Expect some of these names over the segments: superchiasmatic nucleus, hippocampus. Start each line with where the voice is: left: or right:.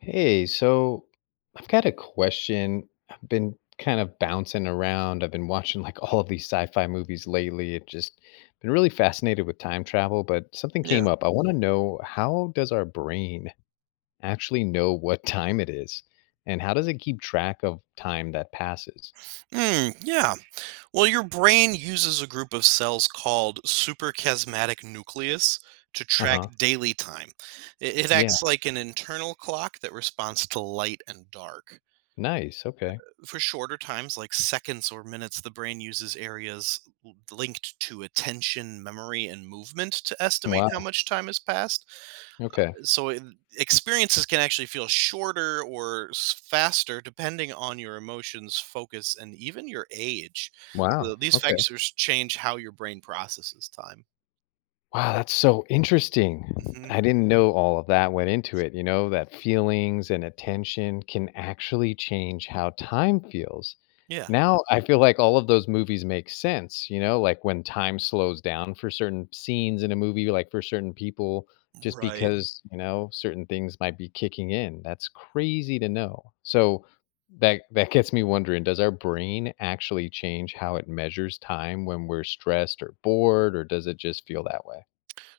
left: Hey, so I've got a question. I've been kind of bouncing around. I've been watching like all of these sci-fi movies lately. It just been really fascinated with time travel, but something
right: Yeah.
left: came up. I want to know, how does our brain actually know what time it is? And how does it keep track of time that passes?
right: Mm, yeah. Well, your brain uses a group of cells called superchiasmatic nucleus to track
left: Uh-huh.
right: daily time. It
left: Yeah.
right: acts like an internal clock that responds to light and dark.
left: Nice. Okay.
right: For shorter times, like seconds or minutes, the brain uses areas linked to attention, memory, and movement to estimate how
left: Wow.
right: much time has passed.
left: Okay.
right: so it- Experiences can actually feel shorter or faster depending on your emotions, focus, and even your age,
left: Wow.
right: so these
left: Okay.
right: factors change how your brain processes time.
left: Wow, that's so interesting.
right: hmm
left: I didn't know all of that went into it, you know, that feelings and attention can actually change how time feels.
right: yeah,
left: Now I feel like all of those movies make sense, you know, like when time slows down for certain scenes in a movie, like for certain people, just
right: right.
left: because, you know, certain things might be kicking in. That's crazy to know. So that gets me wondering, does our brain actually change how it measures time when we're stressed or bored, or does it just feel that way?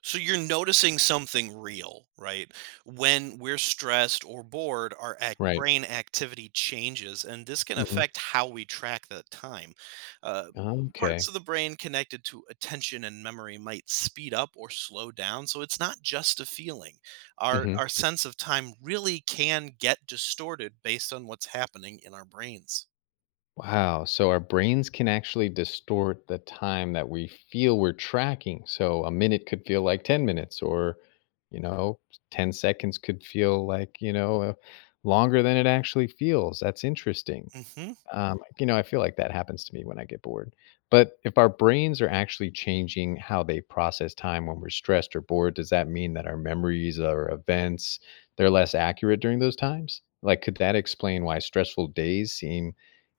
right: So you're noticing something real, right? When we're stressed or bored, our
left: Right.
right: brain activity changes, and this can
left: Mhm.
right: affect how we track the time. Uh, Parts
left: Okay.
right: of the brain connected to attention and memory might speed up or slow down, so it's not just a feeling. Our
left: Mhm.
right: our sense of time really can get distorted based on what's happening in our brains.
left: Wow. So our brains can actually distort the time that we feel we're tracking. So a minute could feel like 10 minutes or, you know, 10 seconds could feel like, longer than it actually feels. That's interesting.
right: Mhm.
left: You know, I feel like that happens to me when I get bored. But if our brains are actually changing how they process time when we're stressed or bored, does that mean that our memories or events they're less accurate during those times? Like, could that explain why stressful days seem,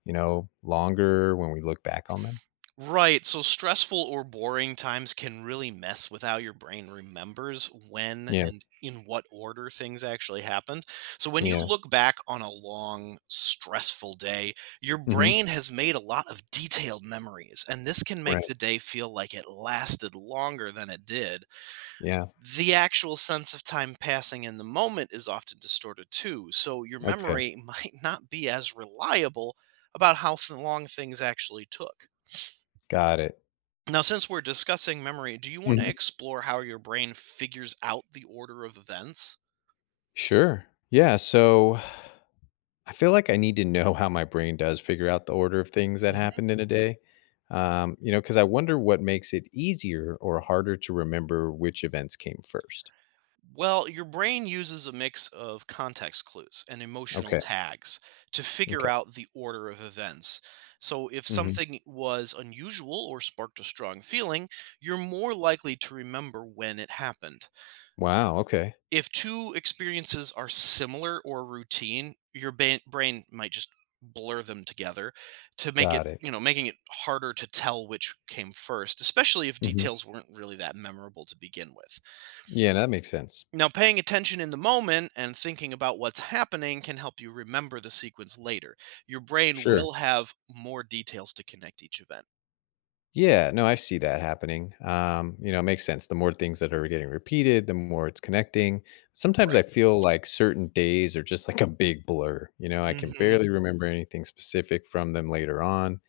left: you know, longer when we look back on them?
right: Right, so stressful or boring times can really mess with how your brain remembers when
left: Yeah,
right: and in what order things actually happened. So when you
left: yeah,
right: look back on a long, stressful day, your
left: hmm,
right: brain has made a lot of detailed memories, and this can make
left: right,
right: the day feel like it lasted longer than it did.
left: yeah,
right: The actual sense of time passing in the moment is often distorted too, so your
left: okay,
right: memory might not be as reliable about how long things actually took.
left: got it.
right: Now, since we're discussing memory, do you want to
left: Hmm.
right: explore how your brain figures out the order of events?
left: Sure, yeah. So I feel like I need to know how my brain does figure out the order of things that
right: hmm
left: happened in a day. You know, because I wonder what makes it easier or harder to remember which events came first.
right: Well, your brain uses a mix of context clues and emotional
left: Okay.
right: tags to figure
left: Okay.
right: out the order of events. So, if
left: Hmm.
right: something was unusual or sparked a strong feeling, you're more likely to remember when it happened.
left: Wow. Okay.
right: If two experiences are similar or routine, your brain might just blur them together to make it,
left: Got it.
right: you know, making it harder to tell which came first, especially if
left: Hmm.
right: details weren't really that memorable to begin with.
left: Yeah, that makes sense.
right: Now, paying attention in the moment and thinking about what's happening can help you remember the sequence later. Your brain
left: Sure.
right: will have more details to connect each event.
left: Yeah. No, I see that happening. You know, it makes sense. The more things that are getting repeated, the more it's connecting. Sometimes I
right: Right.
left: feel like certain days are just like a big blur. You know, I can
right: Mhm.
left: barely remember anything specific from them later on.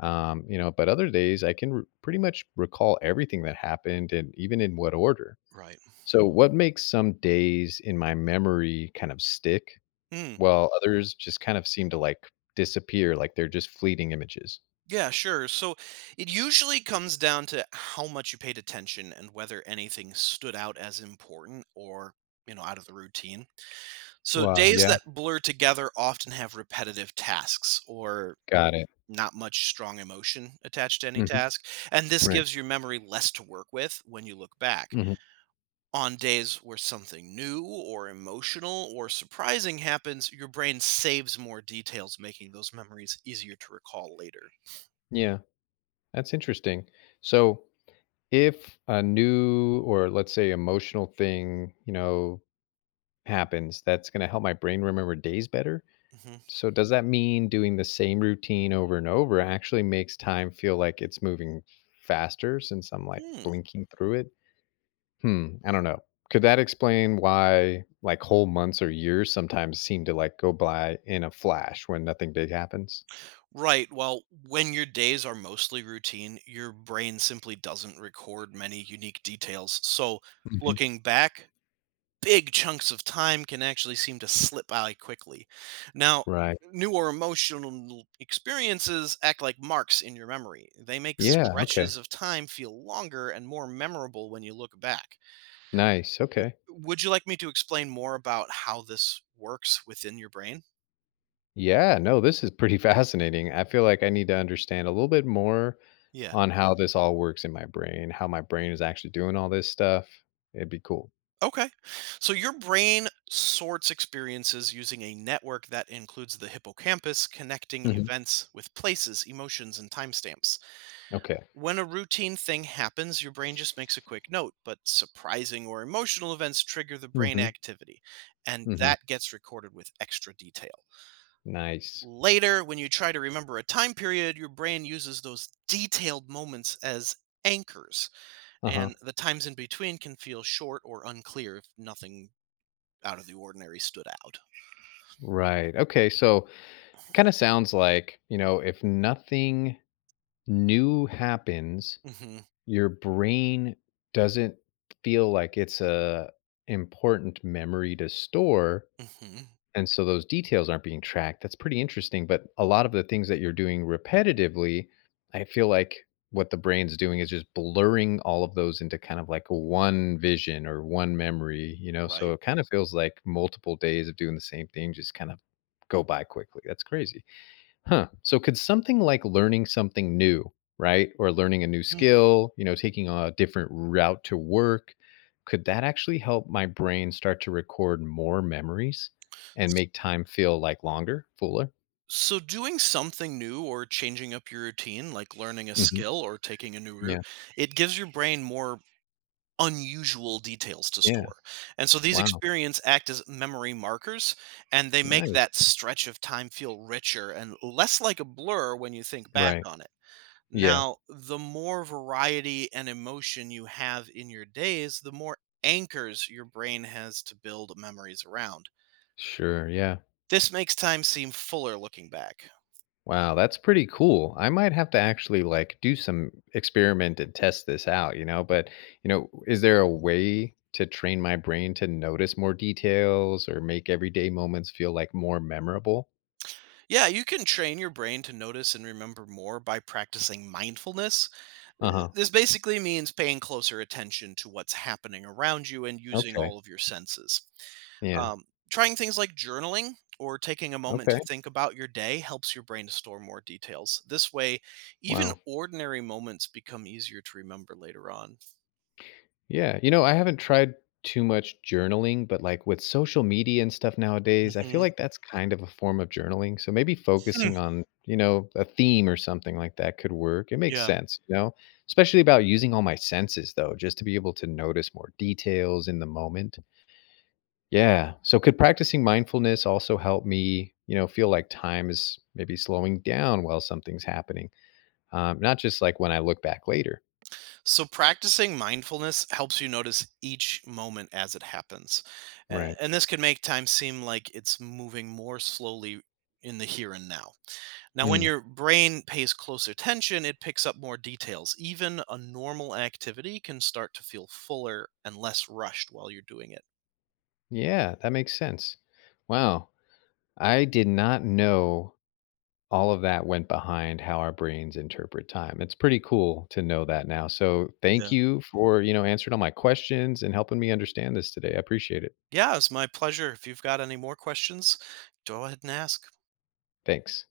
left: You know, but other days I can r pretty much recall everything that happened and even in what order.
right: Right.
left: So what makes some days in my memory kind of stick,
right: Mm.
left: while others just kind of seem to, like, disappear, like they're just fleeting images?
right: Yeah, sure. So it usually comes down to how much you paid attention and whether anything stood out as important or, you know, out of the routine. So
left: Wow,
right: days
left: yeah.
right: that blur together often have repetitive tasks or
left: Got it.
right: not much strong emotion attached to any
left: Mhm,
right: task. And this
left: right.
right: gives your memory less to work with when you look back.
left: Mhm.
right: On days where something new or emotional or surprising happens, your brain saves more details, making those memories easier to recall later.
left: Yeah, that's interesting. So if a new or let's say emotional thing, you know, happens, that's gonna help my brain remember days better?
right: Mhm.
left: So does that mean doing the same routine over and over actually makes time feel like it's moving faster since I'm like
right: Hmm.
left: blinking through it? Hmm, I don't know. Could that explain why like whole months or years sometimes seem to like go by in a flash when nothing big happens?
right: Right. Well, when your days are mostly routine, your brain simply doesn't record many unique details. So,
left: Hmm.
right: looking back, big chunks of time can actually seem to slip by quickly. Now,
left: Right.
right: newer emotional experiences act like marks in your memory. They make
left: Yeah, okay.
right: stretches of time feel longer and more memorable when you look back.
left: Nice.
right: W-
left: Okay.
right: Would you like me to explain more about how this works within your brain?
left: Yeah, no, this is pretty fascinating. I feel like I need to understand a little bit more
right: Yeah.
left: on how this all works in my brain, how my brain is actually doing all this stuff. It'd be cool.
right: Okay. So your brain sorts experiences using a network that includes the hippocampus, connecting
left: Mhm.
right: events with places, emotions, and timestamps.
left: Okay.
right: When a routine thing happens, your brain just makes a quick note, but surprising or emotional events trigger the brain
left: Mhm.
right: activity, and
left: Mhm.
right: that gets recorded with extra detail.
left: Nice.
right: Later, when you try to remember a time period, your brain uses those detailed moments as anchors,
left: Uh-huh.
right: and the times in between can feel short or unclear if nothing out of the ordinary stood out.
left: Right. Okay, so it kinda sounds like, you know, if nothing new happens,
right: hmm
left: your brain doesn't feel like it's a important memory to store,
right: hmm
left: and so those details aren't being tracked. That's pretty interesting. But a lot of the things that you're doing repetitively, I feel like what the brain's doing is just blurring all of those into kind of like one vision or one memory, you know? So
right: Right.
left: it kind of feels like multiple days of doing the same thing just kind of go by quickly. That's crazy. Huh. So could something like learning something new, right? Or learning a new skill, you know, taking a different route to work, could that actually help my brain start to record more memories and make time feel like longer, fuller?
right: So, doing something new or changing up your routine, like learning a
left: Hmm.
right: skill or taking a new route,
left: Yeah.
right: it gives your brain more unusual details to
left: Yeah.
right: store. And so, these
left: Wow.
right: experiences act as memory markers and they make that
left: Nice.
right: stretch of time feel richer and less like a blur when you think back
left: Right.
right: on it.
left: Yeah.
right: Now, the more variety and emotion you have in your days, the more anchors your brain has to build memories around.
left: Sure. Yeah.
right: This makes time seem fuller looking back.
left: Wow, that's pretty cool. I might have to actually like do some experiment and test this out, you know, but you know, is there a way to train my brain to notice more details or make everyday moments feel like more memorable?
right: Yeah, you can train your brain to notice and remember more by practicing mindfulness. Uh,
left: Uh-huh.
right: This basically means paying closer attention to what's happening around you and using
left: Okay.
right: all of your senses.
left: Yeah.
right: Um, Trying things like journaling or taking a moment to
left: Okay.
right: think about your day helps your brain to store more details. This way, even
left: Wow.
right: ordinary moments become easier to remember later on.
left: Yeah, you know, I haven't tried too much journaling, but like with social media and stuff nowadays, I feel
right: hmm
left: like that's kind of a form of journaling. So maybe
right: Hmm,
left: focusing on, you know, a theme or something like that could work. It makes
right: Yeah.
left: sense, you know, especially about using all my senses though, just to be able to notice more details in the moment. Yeah. So could practicing mindfulness also help me, you know, feel like time is maybe slowing down while something's happening? Not just like when I look back later.
right: So, practicing mindfulness helps you notice each moment as it happens.
left: Right.
right: And this can make time seem like it's moving more slowly in the here and now. Now, when
left: Mm.
right: your brain pays close attention, it picks up more details. Even a normal activity can start to feel fuller and less rushed while you're doing it.
left: Yeah, that makes sense. Wow. I did not know all of that went behind how our brains interpret time. It's pretty cool to know that now. So thank
right: Yeah.
left: you for, you know, answering all my questions and helping me understand this today. I appreciate it.
right: Yeah, it's my pleasure. If you've got any more questions, go ahead and ask.
left: Thanks.